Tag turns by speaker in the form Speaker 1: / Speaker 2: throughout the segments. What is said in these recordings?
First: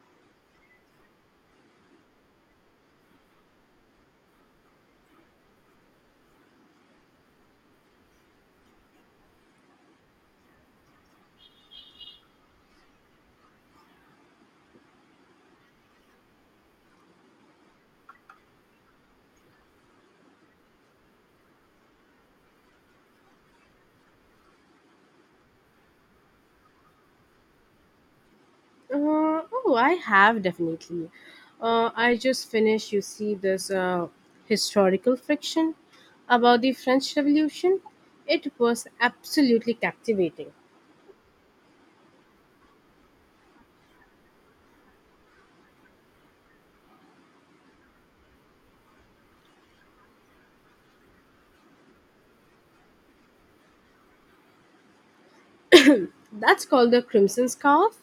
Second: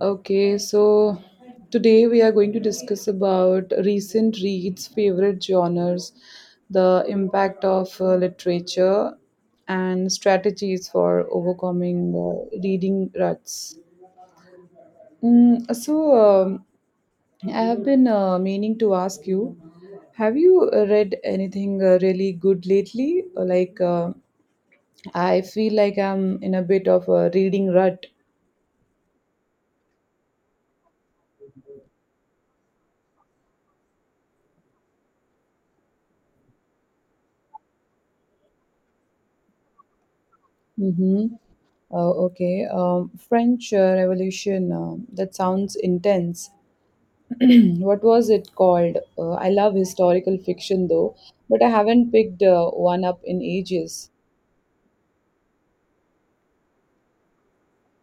Speaker 1: Okay, so today we are going to discuss about recent reads, favorite genres, the impact of literature, and strategies for overcoming reading ruts. Mm, so, um, I have been meaning to ask you, have you read anything really good lately? Or I feel like I'm in a bit of a reading rut.
Speaker 2: Oh, I have definitely. I just finished, you see, this historical fiction about the French Revolution. It was absolutely captivating.
Speaker 1: Mm-hmm. Oh, okay. French Revolution. That sounds intense. What was it called? I love historical fiction though, but I haven't picked one up in ages.
Speaker 2: That's called The Crimson Scarf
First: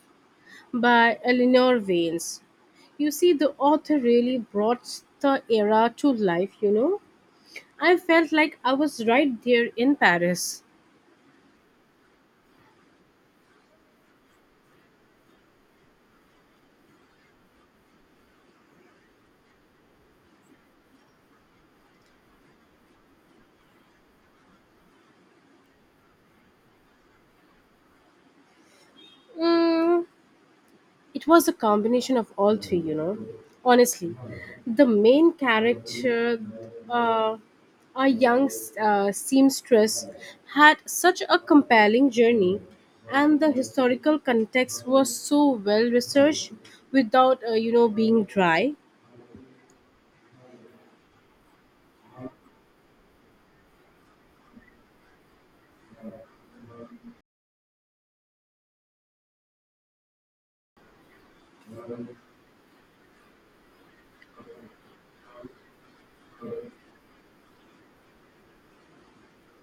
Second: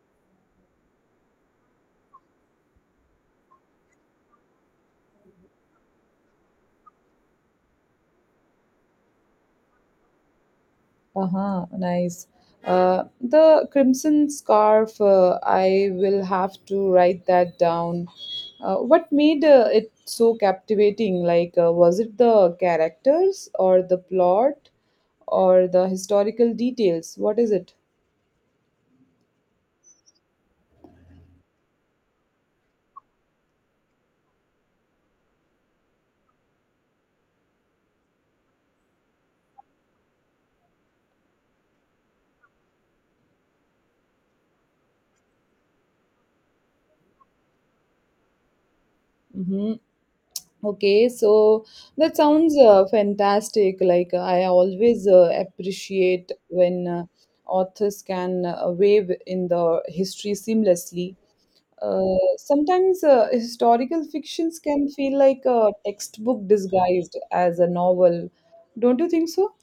Speaker 2: by Eleanor Vance. You see, the author really brought the era to life, you know. I felt like I was right there in Paris.
Speaker 1: Uh-huh, nice. The Crimson Scarf. I will have to write that down. What made it so captivating? Was it the characters or the plot or the historical details? What is it?
Speaker 2: Mm, it was a combination of all three, you know. Honestly, the main character, uh, a young seamstress, had such a compelling journey, and the historical context was so well researched without, being dry.
Speaker 1: Mm-hmm. Okay, so that sounds fantastic. I always appreciate when authors can wave in the history seamlessly. Sometimes historical fictions can feel like a textbook disguised as a novel. Don't you think so?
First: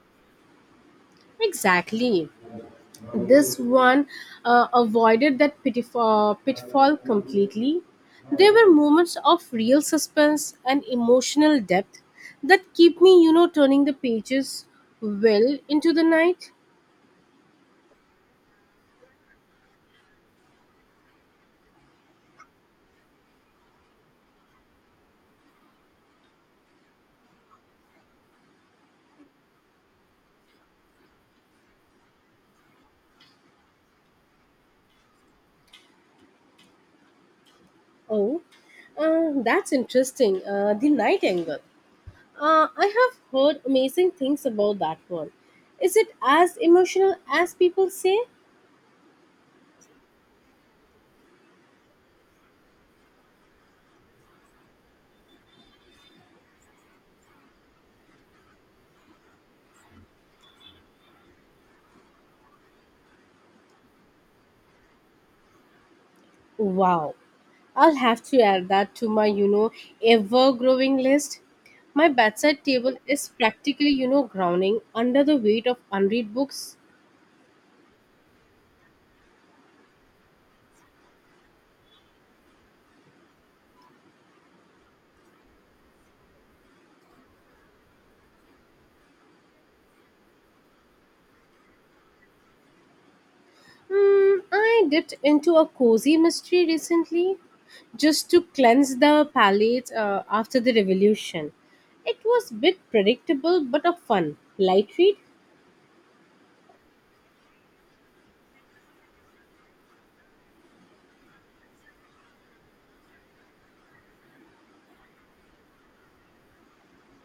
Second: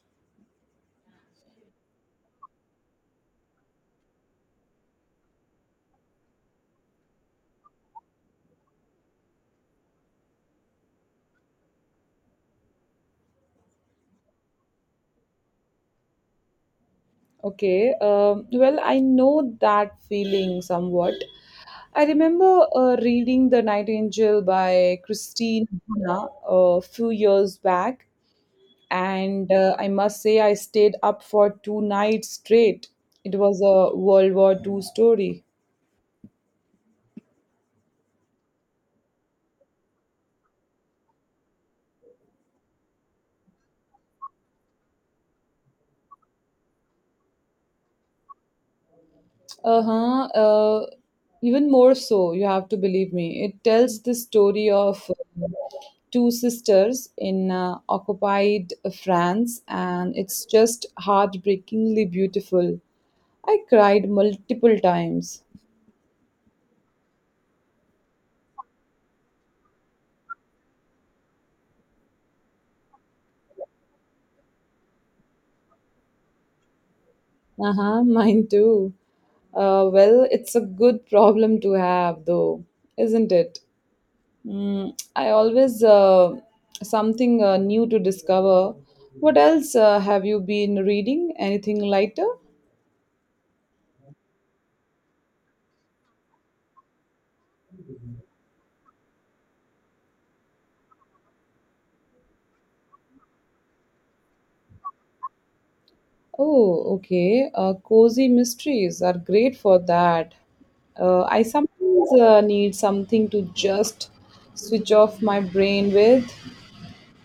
Speaker 2: Exactly. This one avoided that pitfall completely. There were moments of real suspense and emotional depth that keep me turning the pages well into the night.
Speaker 1: Okay. Well, I know that feeling somewhat. I remember reading The Night Angel by Christine Hanna a few years back, and I must say I stayed up for two nights straight. It was a World War Two story.
Speaker 2: Oh, that's interesting. The Night Angle. I have heard amazing things about that one. Is it as emotional as people say?
Speaker 1: Uh-huh, uh Even more so, you have to believe me. It tells the story of two sisters in occupied France, and it's just heartbreakingly beautiful. I cried multiple times.
Speaker 2: Wow. I'll have to add that to my ever growing list. My bedside table is practically groaning under the weight of unread books.
Speaker 1: Uh-huh, mine too. Well, it's a good problem to have, though, isn't it? I always something new to discover. What else have you been reading? Anything lighter?
Speaker 2: Hmm, I dipped into a cozy mystery recently just to cleanse the palate after the revolution. It was a bit predictable but a fun, light read.
Speaker 1: Oh, okay. Cozy mysteries are great for that. I sometimes need something to just switch off my brain with.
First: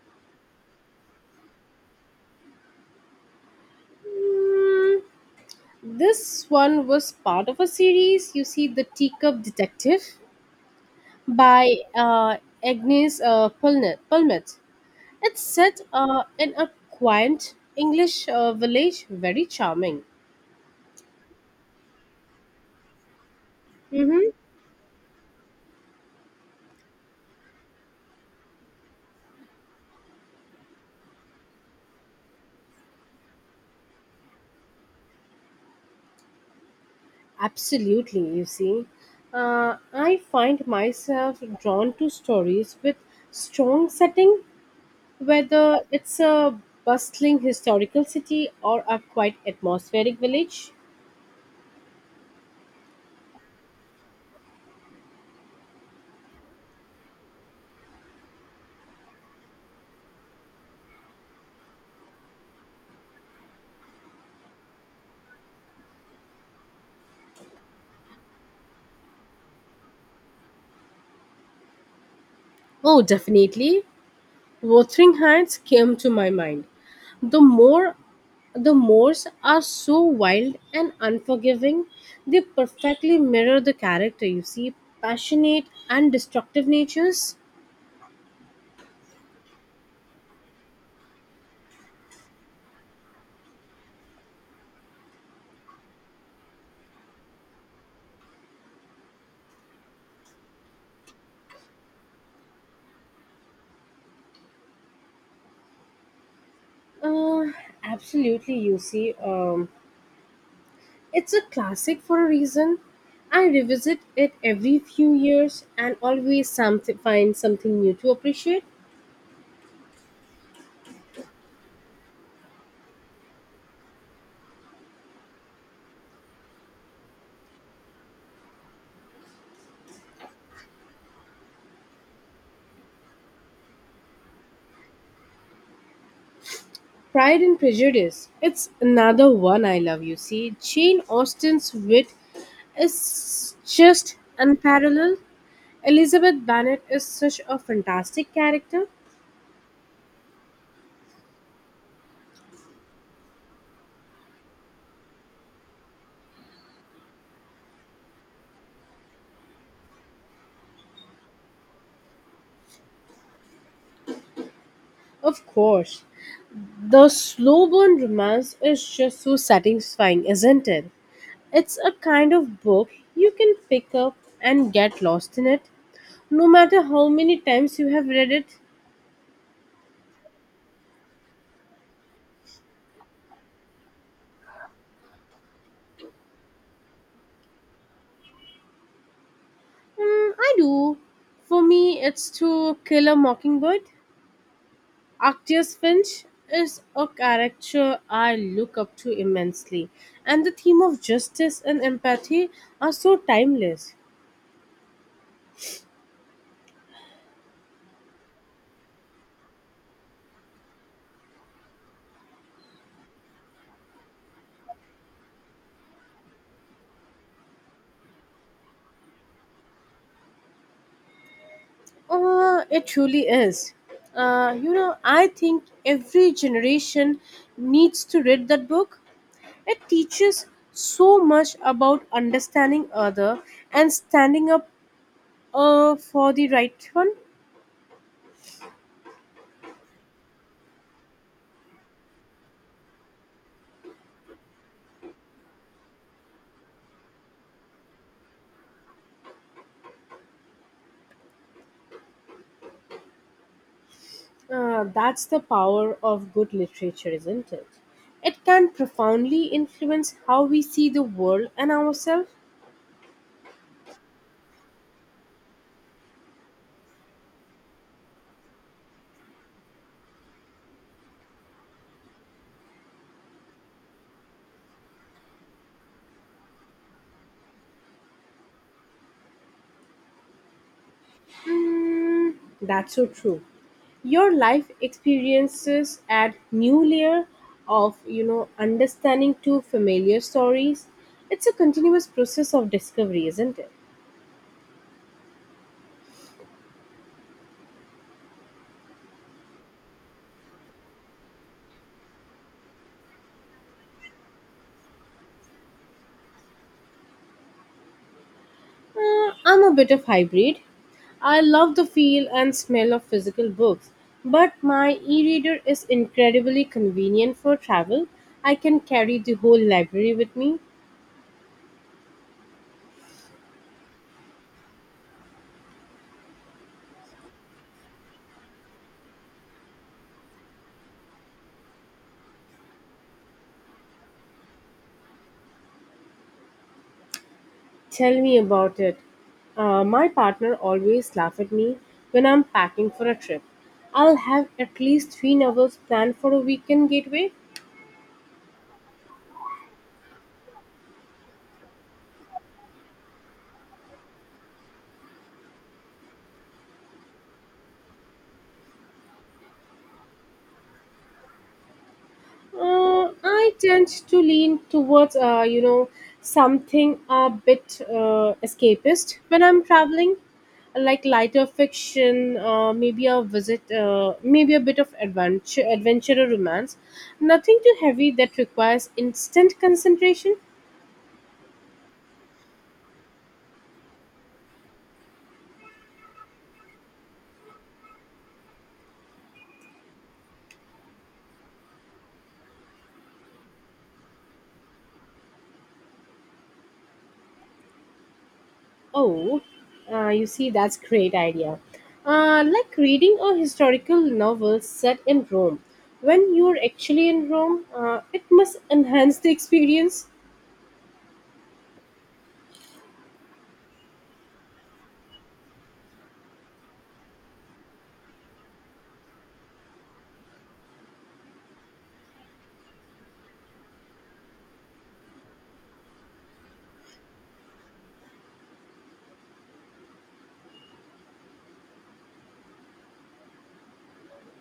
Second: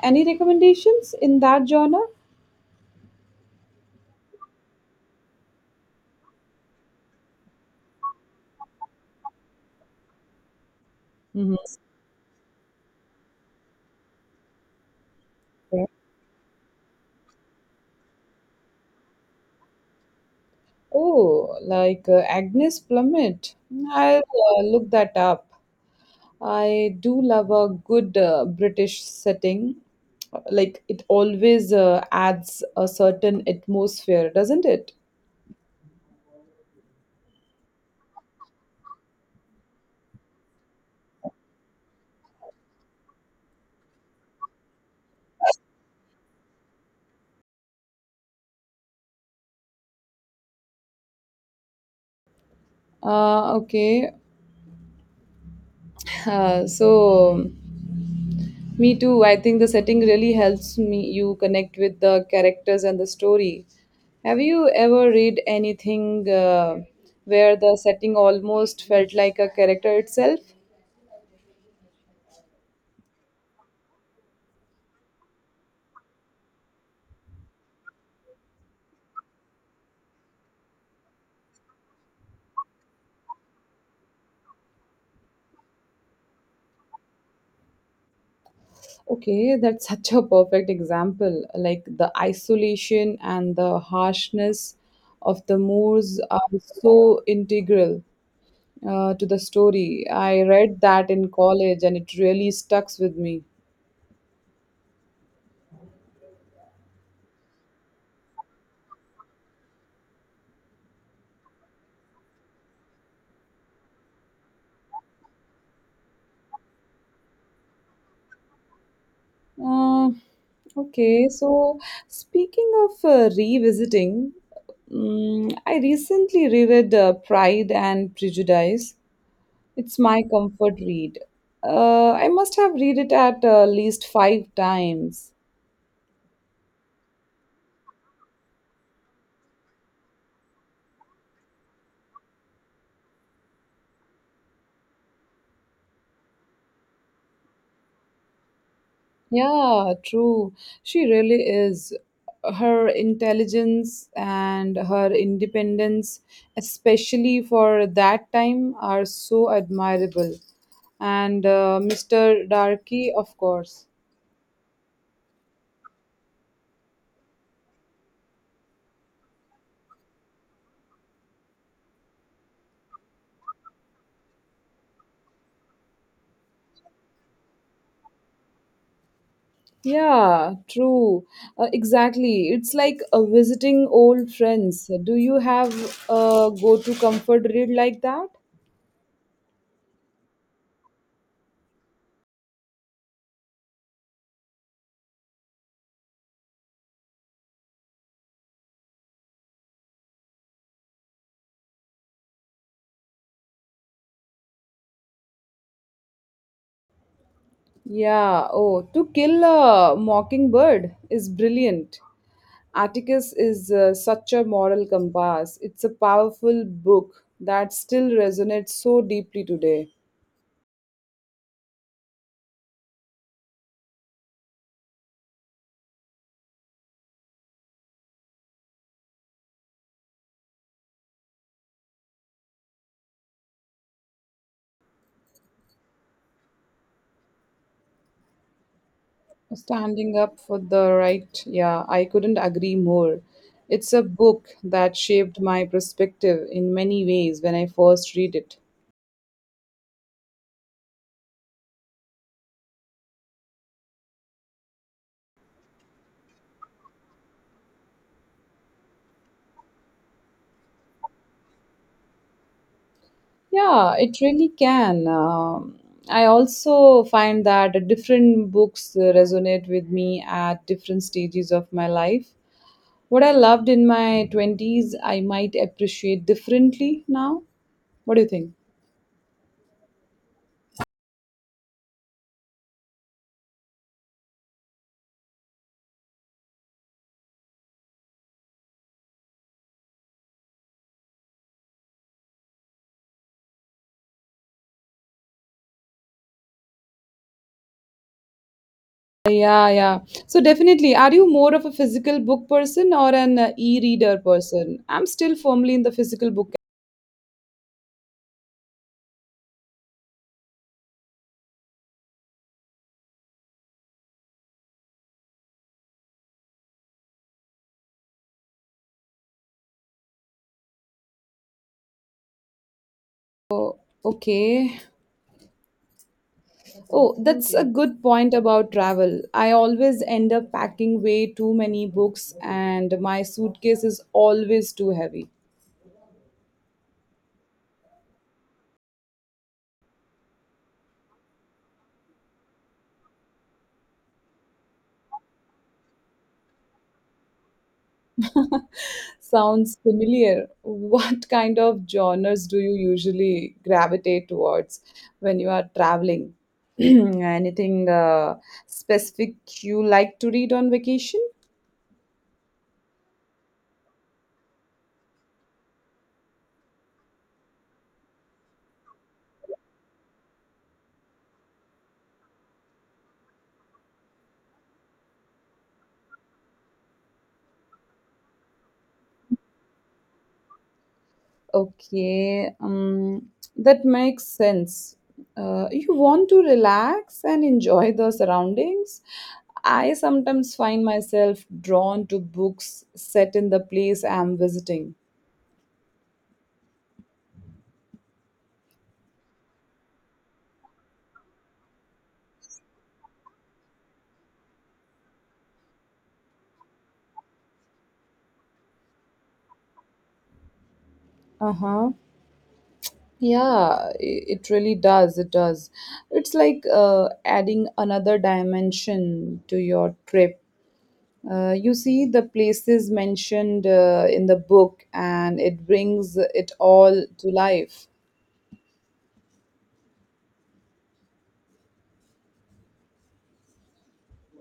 Speaker 1: Any recommendations in that genre?
Speaker 2: This one was part of a series, you see, The Teacup Detective
Speaker 1: Mm-hmm.
Speaker 2: by Agnes Pulnet. Pulmet. It's set in a quaint English village, very charming.
Speaker 1: Oh, like Agnes Plummet. I'll
Speaker 2: Mm-hmm.
Speaker 1: look that up. I do love a good British setting. Like it always adds a certain atmosphere, doesn't it?
Speaker 2: Absolutely, you see. I find myself drawn to stories with strong setting, whether it's a bustling historical city or a quiet atmospheric village.
Speaker 1: Okay. Uh, so, Me too. I think the setting really helps me you connect with the characters and the story. Have you ever read anything where the setting almost felt like a character itself?
Speaker 2: Oh, definitely. Wuthering Heights came to my mind. The more the Moors are so wild and unforgiving, they perfectly mirror the character. You see, passionate and destructive natures.
Speaker 1: Okay, that's such a perfect example. Like the isolation and the harshness of the Moors are so integral to the story. I read that in college and it really stuck with me.
Speaker 2: Uh, Absolutely, you see, it's a classic for a reason. I revisit it every few years and always some find something new to appreciate.
Speaker 1: Uh, okay, so speaking of revisiting, I recently reread Pride and Prejudice. It's my comfort read. I must have read it at least five times.
Speaker 2: Pride and Prejudice. It's another one I love, you see. Jane Austen's wit is just unparalleled. Elizabeth Bennet is such a fantastic character.
Speaker 1: Yeah, true. She really is. Her intelligence and her independence, especially for that time, are so admirable. And Mr. Darky, of course.
Speaker 2: Of course, the slow burn romance is just so satisfying, isn't it? It's a kind of book you can pick up and get lost in it, no matter how many times you have read it.
Speaker 1: Yeah, true. Exactly. It's like visiting old friends. Do you have a go to comfort read like that?
Speaker 2: Mm, I do. For me, it's To Kill a Mockingbird. Arctius Finch is a character I look up to immensely, and the theme of justice and empathy are so timeless.
Speaker 1: Yeah. Oh, To Kill a Mockingbird is brilliant. Atticus is such a moral compass. It's a powerful book that still resonates so deeply today.
Speaker 2: It truly is. I think every generation needs to read that book. It teaches so much about understanding other and standing up for the right one.
Speaker 1: Standing up for the right, yeah, I couldn't agree more. It's a book that shaped my perspective in many ways when I first read it.
Speaker 2: That's the power of good literature, isn't it? It can profoundly influence how we see the world and ourselves.
Speaker 1: Yeah, it really can. I also find that different books resonate with me at different stages of my life. What I loved in my 20s, I might appreciate differently now. What do you think?
Speaker 2: That's so true. Your life experiences add new layer of understanding to familiar stories. It's a continuous process of discovery, isn't it?
Speaker 1: Yeah, yeah. So definitely, are you more of a physical book person or an e-reader person? I'm still firmly in the physical book.
Speaker 2: I'm a bit of hybrid. I love the feel and smell of physical books, but my e-reader is incredibly convenient for travel. I can carry the whole library with me.
Speaker 1: Oh, okay. Oh, that's a good point about travel. I always end up packing way too many books and my suitcase is always too heavy.
Speaker 2: Tell me about it. My partner always laughs at me when I'm packing for a trip. I'll have at least three novels planned for a weekend getaway.
Speaker 1: Sounds familiar. What kind of genres do you usually gravitate towards when you are traveling? Anything specific you like to read on vacation?
Speaker 2: I tend to lean towards, something a bit escapist when I'm traveling, like lighter fiction, maybe a bit of adventure or romance. Nothing too heavy that requires instant concentration.
Speaker 1: Okay, that makes sense. You want to relax and enjoy the surroundings. I sometimes find myself drawn to books set in the place I'm visiting.
Speaker 2: Oh, you see, that's great idea. Like reading a historical novel set in Rome. When you're actually in Rome, it must enhance the experience.
Speaker 1: Uh huh. Yeah, it really does. It does. It's like adding another dimension to your trip. You see the places mentioned in the book, and it brings it all to life.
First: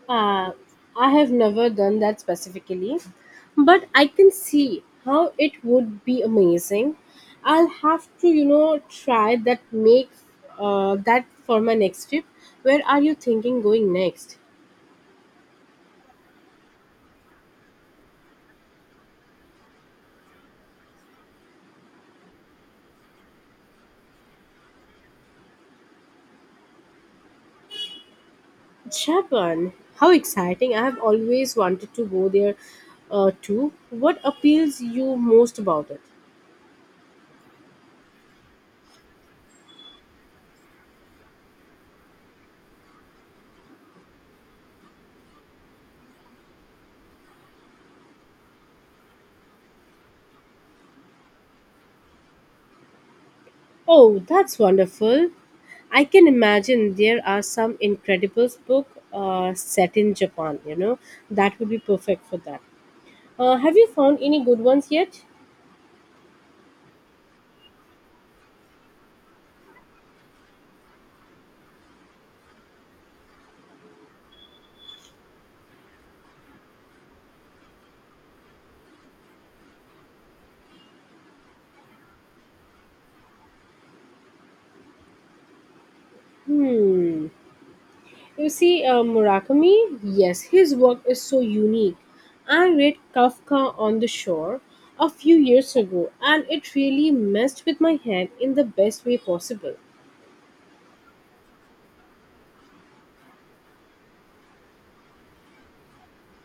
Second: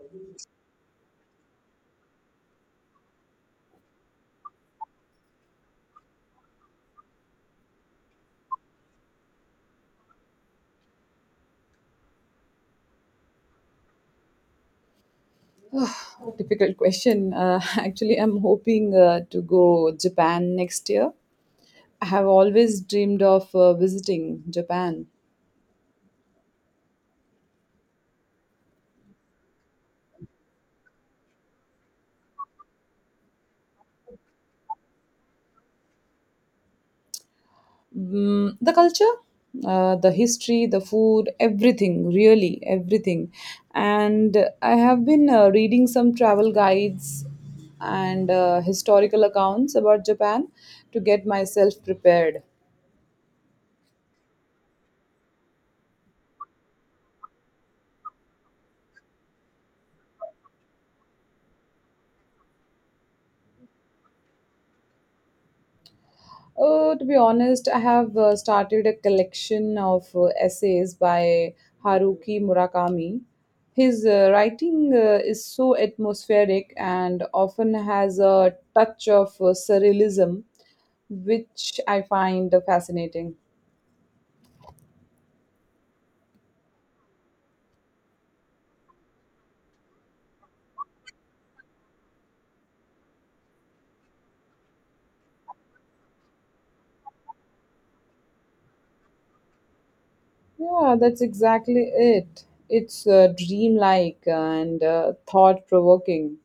Speaker 2: Uh, I have never done that specifically, but I can see how it would be amazing. I'll have to try that make that for my next trip. Where are you thinking going next?
Speaker 1: Difficult question. Actually, I'm hoping to go Japan next year. I have always dreamed of visiting Japan.
Speaker 2: Japan. How exciting. I have always wanted to go there too. What appeals you most about it?
Speaker 1: Mm, the culture, the history, the food, everything, really, everything. And I have been reading some travel guides and historical accounts about Japan to get myself prepared.
Speaker 2: Oh, that's wonderful. I can imagine there are some incredible book set in Japan, you know. That would be perfect for that. Have you found any good ones yet?
Speaker 1: Oh, to be honest, I have started a collection of essays by Haruki Murakami. His writing is so atmospheric and often has a touch of surrealism which I find fascinating.
Speaker 2: Hmm. You see, Murakami, yes, his work is so unique. I read Kafka on the Shore a few years ago and it really messed with my head in the best way possible.
Speaker 1: Yeah, that's exactly it. It's dreamlike and thought provoking.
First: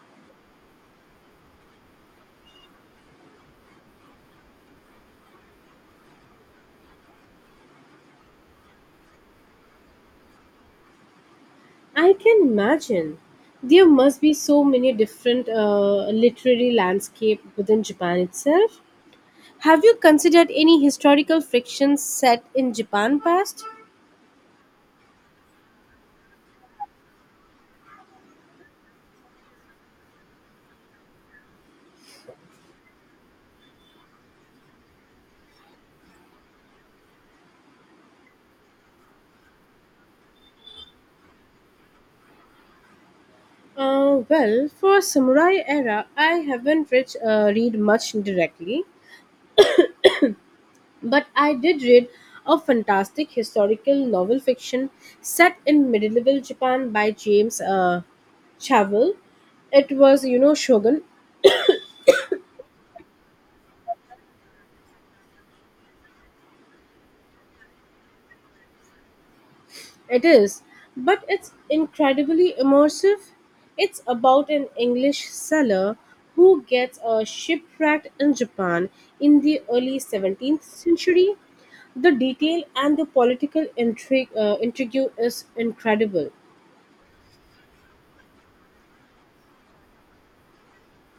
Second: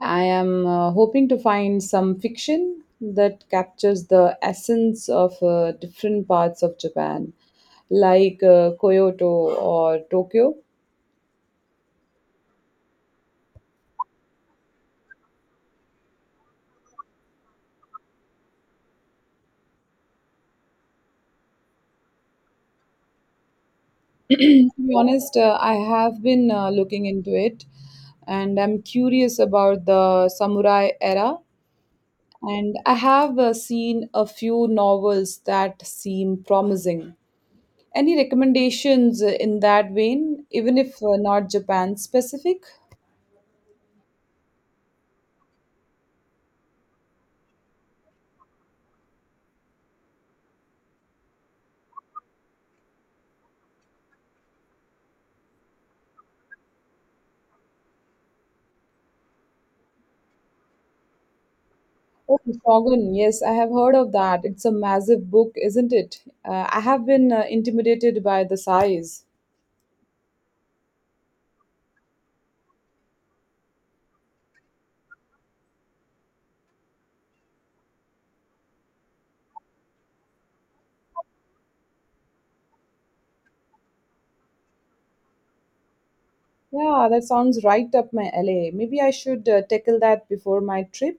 Speaker 1: I am hoping to find some fiction that captures the essence of different parts of Japan, like Kyoto or Tokyo.
Speaker 2: I can imagine. There must be so many different literary landscape within Japan itself. Have you considered any historical fictions set in Japan past?
Speaker 1: To be honest, I have been looking into it and I'm curious about the samurai era. And I have seen a few novels that seem promising. Any recommendations in that vein, even if not Japan specific?
Speaker 2: Well, for samurai era, I haven't read much directly, but I did read a fantastic historical novel fiction set in medieval Japan by James Chavel. It was, you know, Shogun.
Speaker 1: Oh, Shogun, yes, I have heard of that. It's a massive book, isn't it? I have been intimidated by the size.
Speaker 2: It is, but it's incredibly immersive. It's about an English sailor who gets shipwrecked in Japan in the early 17th century. The detail and the political intrigue is incredible.
Speaker 1: Yeah, that sounds right up my alley. Maybe I should tackle that before my trip.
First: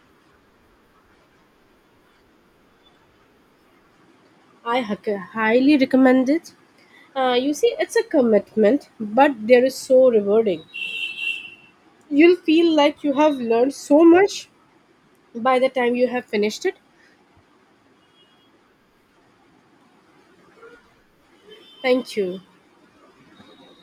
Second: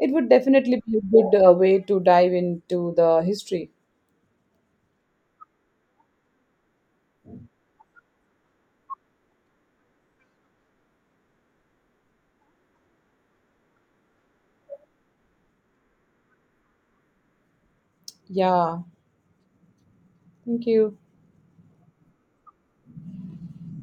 Speaker 1: It would definitely be a good way to dive into the history.
Speaker 2: I highly recommend it. You see, it's a commitment, but there is so rewarding. You'll feel like you have learned so much by the time you have finished it.
Speaker 1: Yeah, thank you.
Speaker 2: Thank you.